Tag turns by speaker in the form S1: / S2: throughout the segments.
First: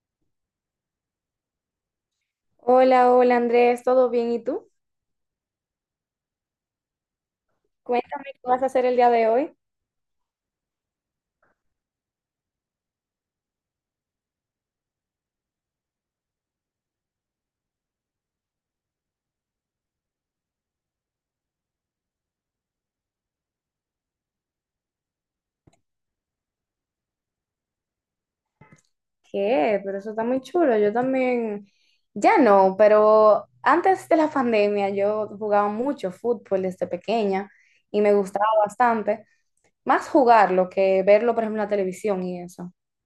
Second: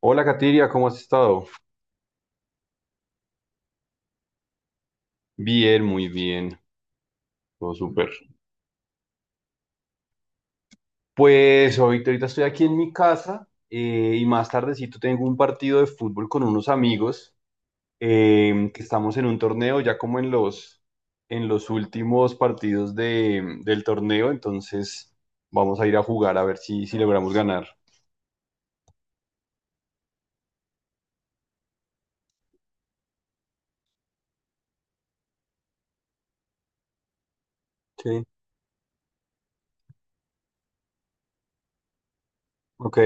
S1: Hola, Katiria, ¿cómo has estado?
S2: Hola, hola Andrés, ¿todo bien? ¿Y tú?
S1: Bien, muy bien, todo súper.
S2: Cuéntame qué vas a hacer el día de hoy.
S1: Pues ahorita estoy aquí en mi casa y más tardecito tengo un partido de fútbol con unos amigos que estamos en un torneo ya como en en los últimos partidos del torneo, entonces vamos a ir a jugar a ver si logramos ganar.
S2: ¿Qué? Pero eso está muy chulo. Yo también, ya no, pero antes de la pandemia yo jugaba mucho fútbol desde pequeña y me
S1: Sí.
S2: gustaba bastante, más jugarlo que verlo, por ejemplo, en la televisión y eso.
S1: Ok,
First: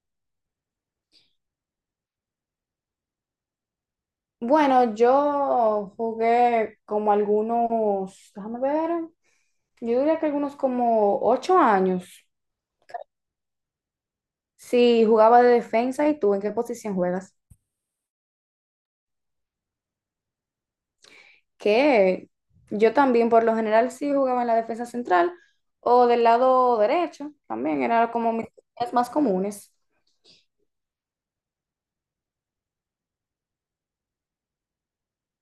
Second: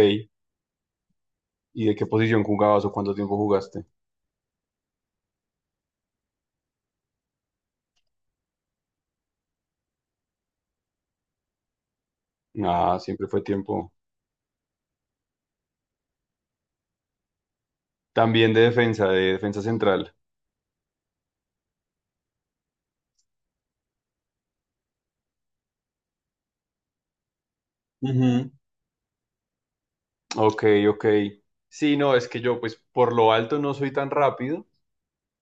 S1: ¿y de qué posición jugabas o cuánto tiempo jugaste?
S2: Bueno, yo jugué como algunos, déjame ver, yo diría que algunos como 8 años.
S1: Ah, siempre fue tiempo.
S2: Sí, jugaba de defensa. ¿Y tú en qué posición juegas?
S1: También de defensa central.
S2: Que yo también por lo general sí jugaba en la defensa central o del lado derecho, también era como mis
S1: Ujú.
S2: posiciones más comunes.
S1: Ok, ok. Sí, no, es que yo pues por lo alto no soy tan rápido.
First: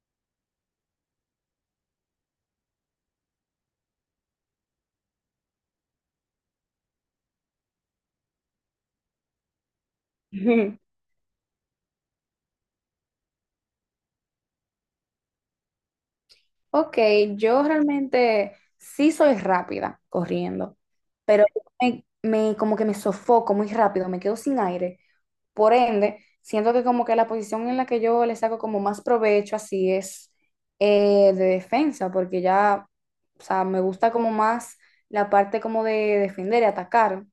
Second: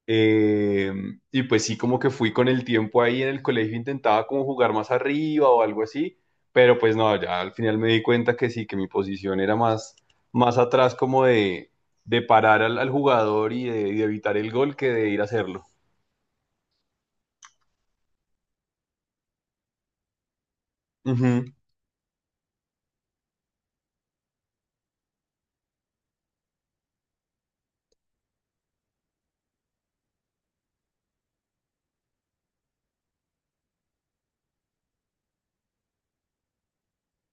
S1: eh, y pues sí, como que fui con el tiempo ahí en el colegio, intentaba como jugar más arriba o algo así, pero pues no, ya al final me di cuenta que sí, que mi posición era más
S2: Ujú.
S1: atrás como de parar al jugador y de evitar el gol que de ir a hacerlo.
S2: Ok, yo realmente sí soy rápida corriendo, pero como que me sofoco muy rápido, me quedo sin aire. Por ende, siento que como que la posición en la que yo le saco como más provecho así es de defensa, porque ya, o sea, me gusta como más la parte como de defender y atacar.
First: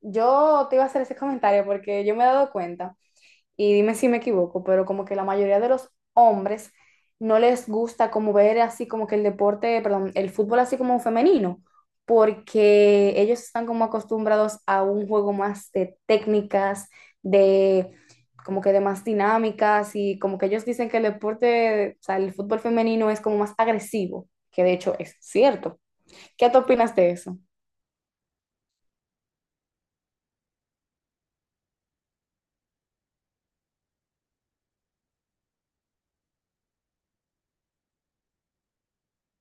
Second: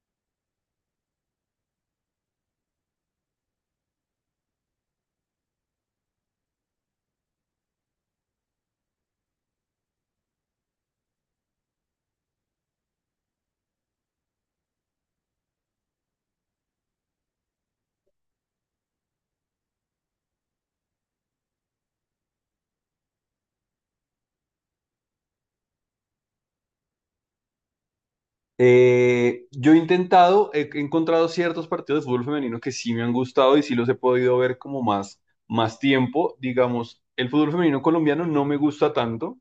S2: Yo te iba a hacer ese comentario porque yo me he dado cuenta, y dime si me equivoco, pero como que la mayoría de los hombres no les gusta como ver así como que el deporte, perdón, el fútbol así como femenino, porque ellos están como acostumbrados a un juego más de técnicas, de como que de más dinámicas y como que ellos dicen que el deporte, o sea, el fútbol femenino es como más agresivo, que de hecho es cierto. ¿Qué tú opinas de eso?
S1: Yo he intentado, he encontrado ciertos partidos de fútbol femenino que sí me han gustado y sí los he podido ver como más tiempo. Digamos, el fútbol femenino colombiano no me gusta tanto,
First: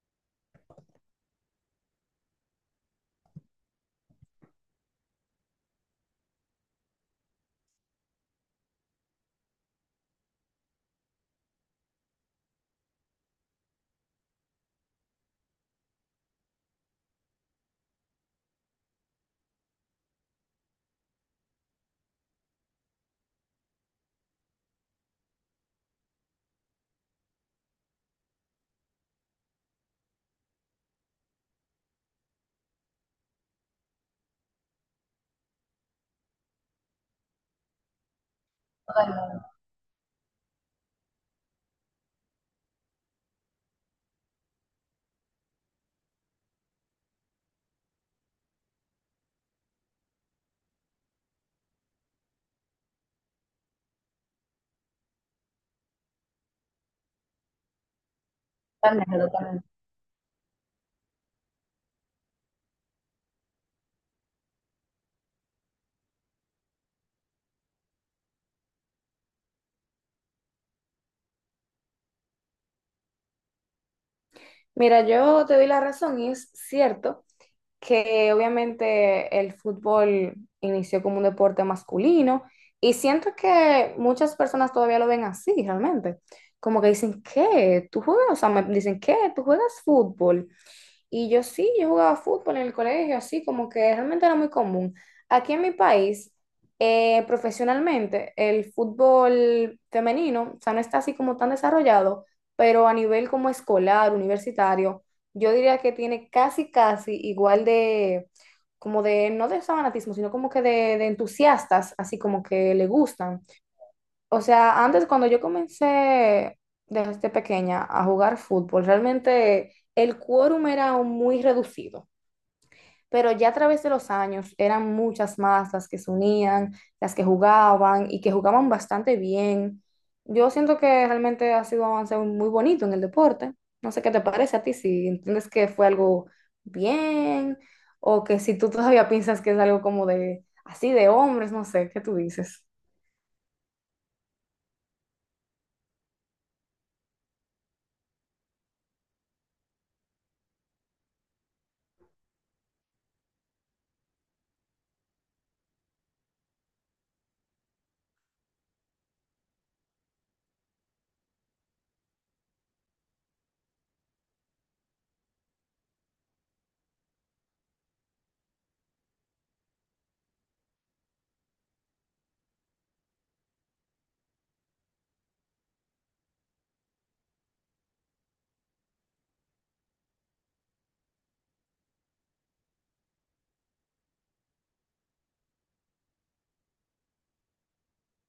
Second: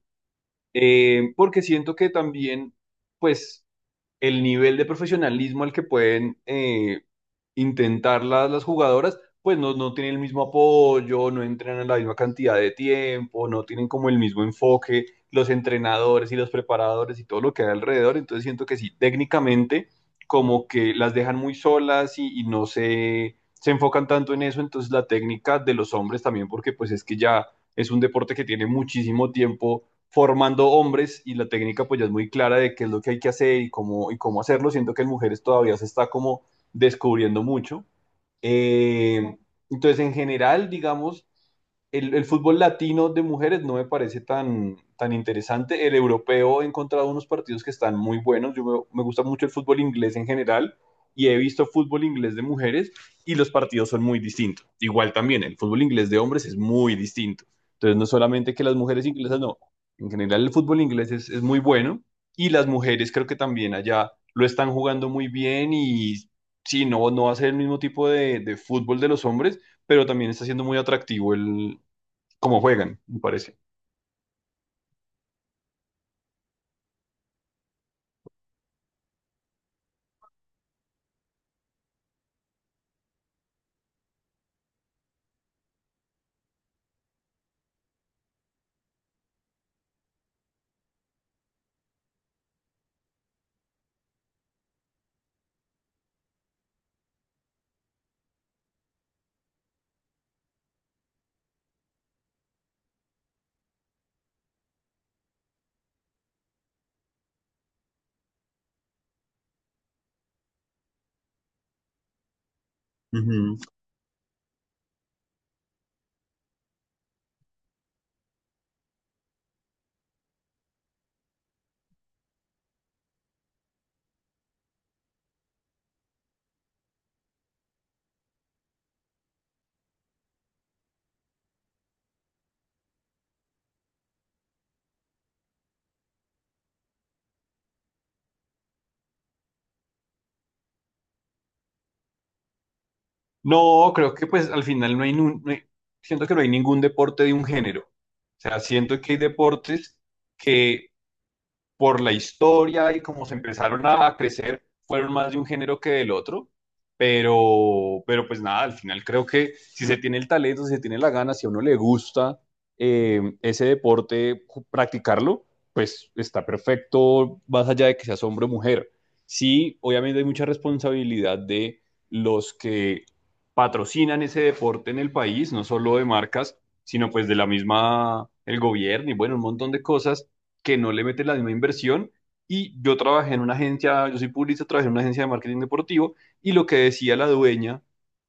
S1: porque siento que también, pues, el nivel de profesionalismo al que pueden intentar las jugadoras, pues no, no tienen el mismo apoyo, no entrenan la misma cantidad de tiempo, no tienen como el mismo enfoque, los entrenadores y los preparadores y todo lo que hay alrededor. Entonces siento que sí, técnicamente como que las dejan muy solas y no se enfocan tanto en eso. Entonces la técnica de los hombres también, porque pues es que ya es un deporte que tiene muchísimo tiempo formando hombres y la técnica pues ya es muy clara de qué es lo que hay que hacer y cómo hacerlo. Siento que en mujeres todavía se está como descubriendo mucho. Eh, entonces, en general, digamos, el fútbol latino de mujeres no me parece tan interesante. El europeo he encontrado unos partidos que están muy buenos. Yo me gusta mucho el fútbol inglés en general y he visto fútbol inglés de mujeres y los partidos son muy distintos. Igual también el fútbol inglés de hombres es muy distinto. Entonces no es solamente que las mujeres
S2: Totalmente,
S1: inglesas no,
S2: totalmente.
S1: en general el fútbol inglés es muy bueno y las mujeres creo que también allá lo están jugando muy bien y sí, no, no va a ser el mismo tipo de fútbol de los hombres, pero también está siendo muy atractivo el, como juegan, me parece.
S2: Mira, yo te doy la razón y es cierto que obviamente el fútbol inició como un deporte masculino y siento que muchas personas todavía lo ven así realmente. Como que dicen, ¿qué? ¿Tú juegas? O sea, me dicen, ¿qué? ¿Tú juegas fútbol? Y yo sí, yo jugaba fútbol en el colegio, así como que realmente era muy común. Aquí en mi país, profesionalmente, el fútbol femenino, o sea, no está así como tan desarrollado, pero a nivel como escolar, universitario, yo diría que tiene casi, casi igual de, como de, no de fanatismo, sino como que de entusiastas, así como que le gustan.
S1: Ujú.
S2: O sea, antes cuando yo comencé desde pequeña a jugar fútbol, realmente el quórum era un muy reducido, pero ya a través de los años eran muchas más las que se unían, las que jugaban y que jugaban bastante bien. Yo siento que realmente ha sido un avance muy bonito en el deporte. No sé qué te parece a ti, si entiendes que fue algo bien o que si tú todavía piensas que es algo como de así de hombres, no sé, ¿qué tú dices?
S1: No, creo que pues al final no hay, siento que no hay ningún deporte de un género. O sea, siento que hay deportes que por la historia y como se empezaron a crecer, fueron más de un género que del otro. Pero pues nada, al final creo que si se tiene el talento, si se tiene la gana, si a uno le gusta ese deporte, practicarlo, pues está perfecto, más allá de que seas hombre o mujer. Sí, obviamente hay mucha responsabilidad de los que patrocinan ese deporte en el país, no solo de marcas, sino pues de la misma, el gobierno y bueno, un montón de cosas que no le meten la misma inversión. Y yo trabajé en una agencia, yo soy publicista, trabajé en una agencia de marketing deportivo y lo que decía la dueña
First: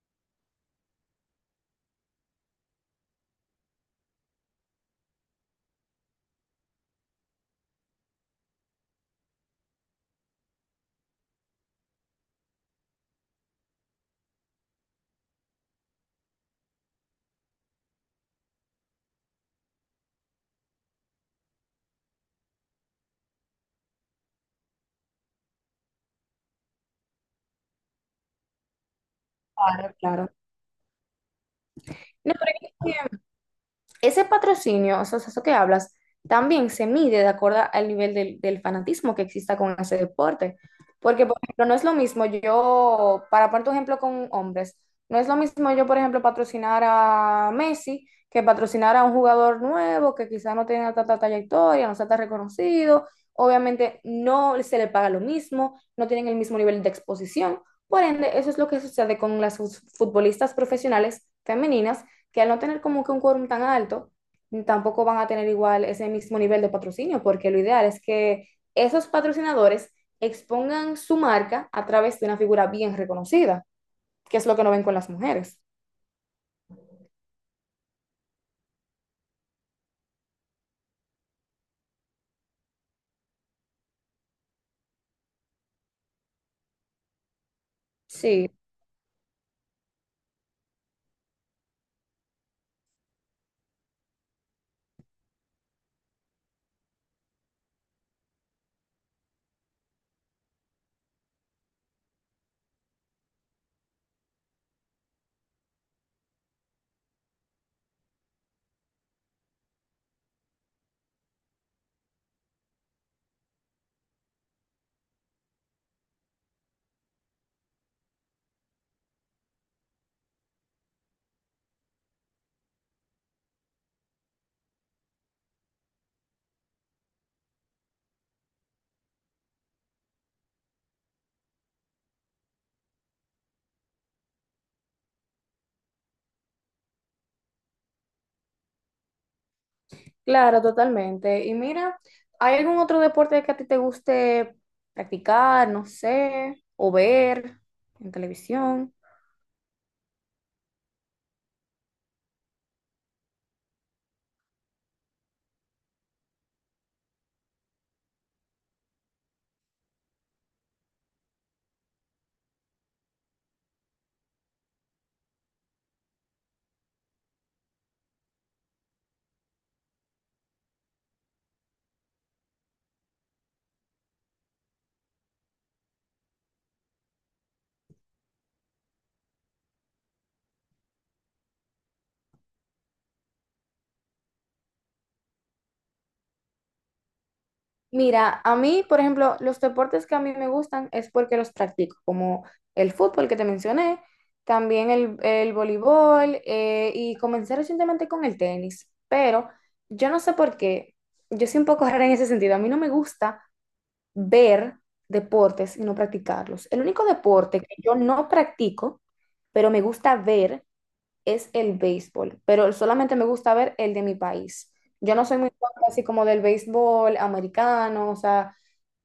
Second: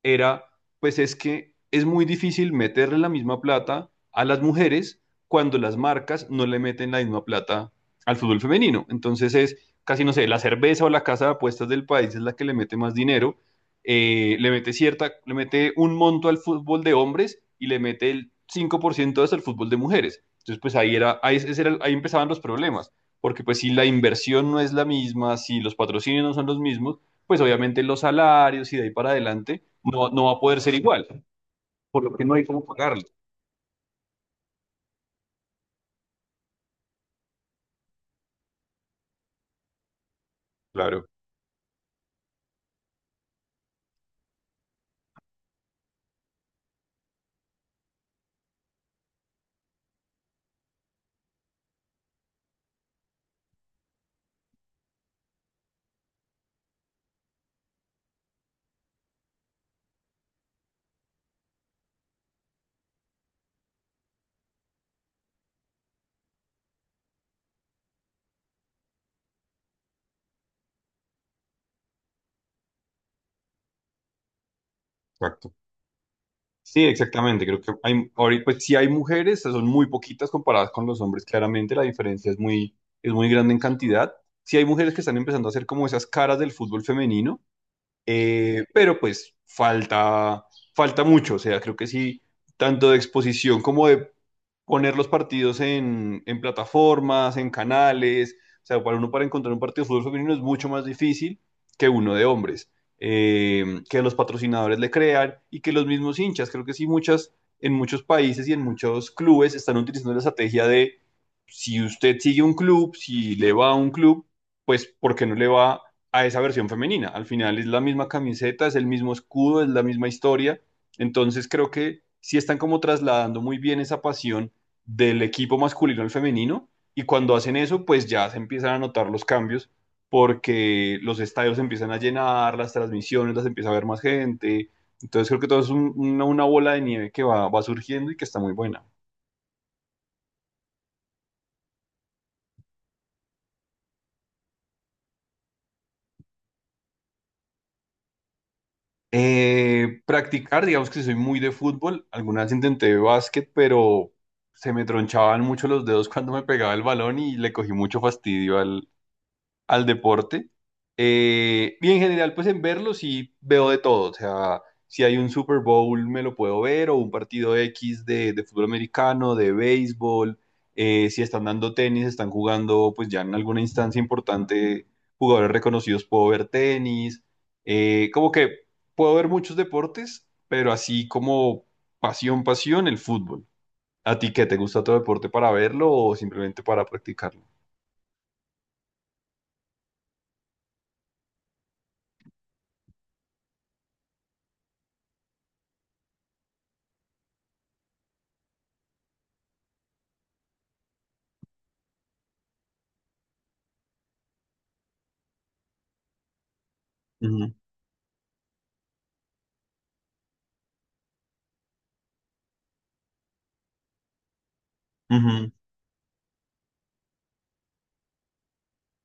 S1: era, pues es que es muy difícil meterle la misma plata a las mujeres cuando las marcas no le meten la misma plata al fútbol femenino. Entonces es casi, no sé, la cerveza o la casa de apuestas del país es la que le mete más dinero, le mete un monto al fútbol de hombres y le mete el 5% hasta el fútbol de mujeres. Entonces, pues ahí, era, ahí, ese era, ahí empezaban los problemas, porque pues si la inversión no es la misma, si los patrocinios no son los mismos, pues obviamente los salarios y de ahí para adelante
S2: Claro,
S1: no, no va
S2: claro.
S1: a poder ser igual, por lo que
S2: No,
S1: no hay cómo pagarlo.
S2: pero ese patrocinio, o sea, eso que hablas, también se mide de acuerdo al nivel del, del fanatismo que exista con ese deporte.
S1: Claro,
S2: Porque, por ejemplo, no es lo mismo yo, para poner tu ejemplo con hombres, no es lo mismo yo, por ejemplo, patrocinar a Messi que patrocinar a un jugador nuevo que quizás no tenga tanta trayectoria, no sea tan reconocido. Obviamente no se le paga lo mismo, no tienen el mismo nivel de exposición. Por ende, eso es lo que sucede con las futbolistas profesionales femeninas que al no tener como que un quórum tan alto, tampoco van a tener igual ese mismo nivel de patrocinio, porque lo ideal es que esos patrocinadores expongan su marca a través de una figura bien reconocida, que es lo que no ven con las
S1: exacto.
S2: mujeres.
S1: Sí, exactamente. Creo que hay, ahorita, pues sí hay mujeres, son muy poquitas comparadas con los hombres, claramente la diferencia es muy, grande en cantidad. Sí hay mujeres que están empezando a hacer como esas caras del fútbol femenino.
S2: Sí,
S1: Pero pues falta mucho, o sea, creo que sí, tanto de exposición como de poner los partidos en plataformas, en canales. O sea, para uno para encontrar un partido de fútbol femenino es mucho más difícil que uno de hombres. Que los patrocinadores le crean y que los mismos hinchas, creo que sí, en muchos países y en muchos clubes están utilizando la estrategia de si usted sigue un club, si le va a un club, pues ¿por qué no le va a esa versión femenina? Al final es la misma camiseta, es el mismo escudo, es la misma historia. Entonces creo que sí están como trasladando muy bien esa pasión del equipo masculino al femenino y cuando hacen eso, pues ya se empiezan a notar los cambios porque los estadios se empiezan a llenar, las transmisiones las empieza a ver más gente. Entonces creo que todo es una bola de nieve que va surgiendo y que está muy buena.
S2: claro, totalmente. Y mira, ¿hay algún otro deporte que a ti te guste practicar, no sé, o ver en televisión?
S1: Practicar, digamos que soy muy de fútbol. Alguna vez intenté básquet, pero se me tronchaban mucho los dedos cuando me pegaba el balón y le cogí mucho fastidio al deporte. Y en general, pues en verlo sí veo de todo. O sea, si hay un Super Bowl me lo puedo ver, o un partido X de fútbol americano, de béisbol. Si están dando tenis, están jugando, pues ya en alguna instancia importante, jugadores reconocidos, puedo ver tenis. Como que puedo ver muchos deportes, pero así como pasión, pasión, el fútbol. ¿A ti qué te gusta otro deporte para verlo o simplemente para practicarlo?
S2: Mira, a mí, por ejemplo, los deportes que a mí me gustan es porque los practico, como el fútbol que te mencioné, también el voleibol y comencé recientemente con el tenis, pero yo no sé por qué, yo soy un poco rara en ese sentido, a mí no me gusta ver deportes y no practicarlos. El único
S1: Ujú,
S2: deporte que yo no practico, pero me gusta ver, es el béisbol, pero solamente me gusta ver el de mi país. Yo no soy muy
S1: ujú,
S2: fan así como del béisbol americano, o sea...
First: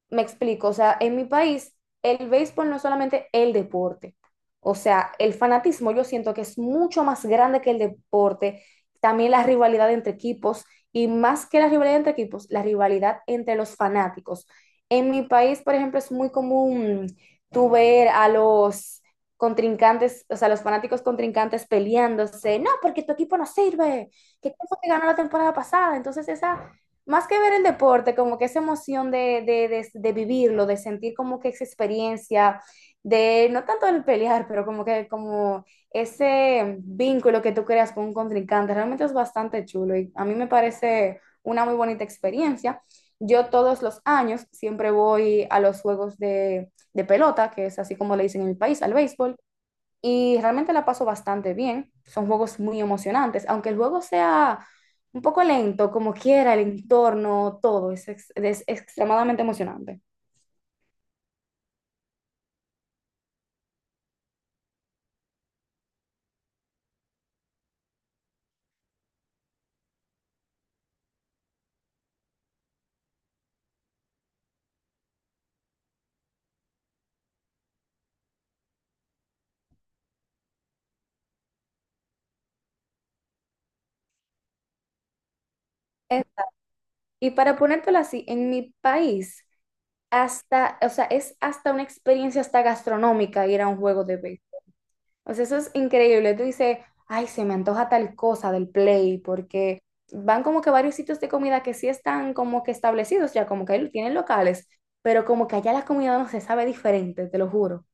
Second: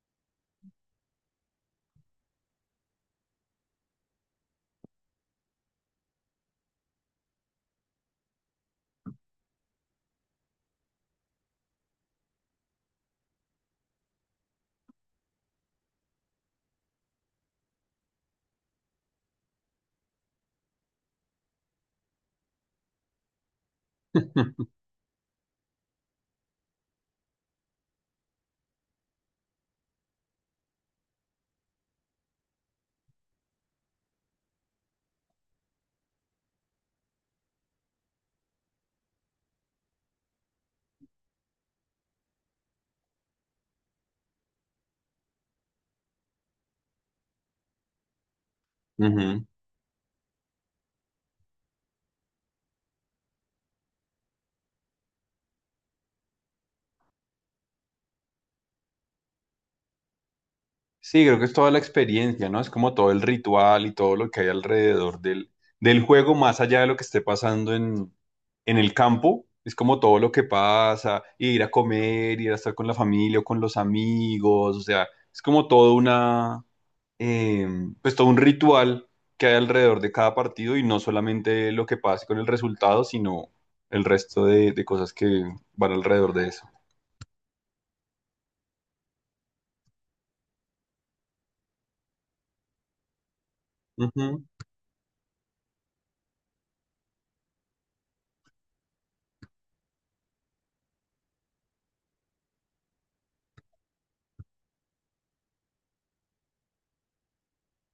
S2: Me explico, o sea, en mi país el béisbol no es solamente el deporte, o sea, el fanatismo yo siento que es mucho más grande que el deporte, también la rivalidad entre equipos y más que la rivalidad entre equipos, la rivalidad entre los fanáticos. En mi país, por ejemplo, es muy común tú ver a los contrincantes, o sea, los fanáticos contrincantes peleándose, no, porque tu equipo no sirve, que quién fue que ganó la temporada pasada, entonces esa más que ver el deporte, como que esa emoción de vivirlo, de sentir como que esa experiencia, de no tanto el pelear, pero como que como ese vínculo que tú creas con un contrincante, realmente es bastante chulo y a mí me parece una muy bonita experiencia. Yo todos los años siempre voy a los juegos de pelota, que es así como le dicen en mi país, al béisbol
S1: ujú.
S2: y realmente la paso bastante bien. Son juegos muy emocionantes, aunque el juego sea un poco lento, como quiera, el entorno, todo, es, es extremadamente emocionante.
S1: Sí, creo que es toda la experiencia, ¿no? Es como todo el ritual y todo lo que hay alrededor del juego, más allá de lo que esté pasando en, el campo. Es como todo lo que pasa, ir a comer, ir a estar con la familia o con los amigos, o sea, es como todo una, eh, pues todo un ritual que hay alrededor de cada partido y no solamente lo que pase con el resultado, sino el resto de cosas que van
S2: Eh,
S1: alrededor de eso.
S2: Y para ponértelo así, en mi país, hasta, o sea, es hasta una experiencia hasta gastronómica ir a un juego de
S1: Ujú.
S2: béisbol. O sea, eso es increíble. Tú dices, ay, se me antoja tal cosa del Play, porque van como que varios sitios de comida que sí están como que establecidos ya, como que tienen locales, pero como que allá la comida no se sabe diferente, te lo juro.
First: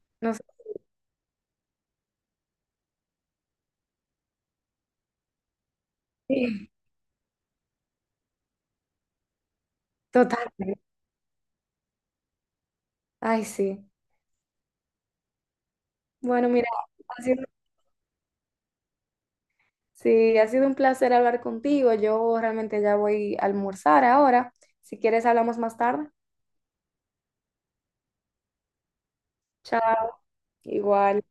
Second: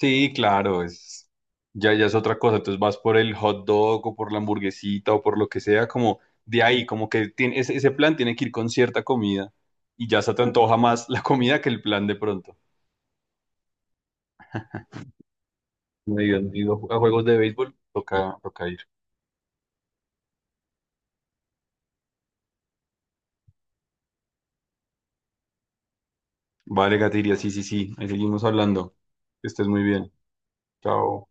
S1: Sí,
S2: No sé.
S1: claro, es ya, ya es otra cosa. Entonces vas por el hot dog o por la hamburguesita o por lo que sea, como de
S2: Sí,
S1: ahí, como que tiene, ese plan tiene que ir con cierta comida y ya se te antoja
S2: totalmente.
S1: más la comida que el plan de pronto.
S2: Ay, sí.
S1: Me
S2: Bueno,
S1: digan, he
S2: mira,
S1: ido a
S2: ha
S1: juegos de
S2: sido,
S1: béisbol, toca, toca ir.
S2: sí, ha sido un placer hablar contigo. Yo realmente ya voy a almorzar ahora. Si quieres, hablamos más tarde.
S1: Vale, Gatiria, sí, sí, sí, ahí seguimos hablando. Que estés muy
S2: Chao.
S1: bien.
S2: Igual.
S1: Chao.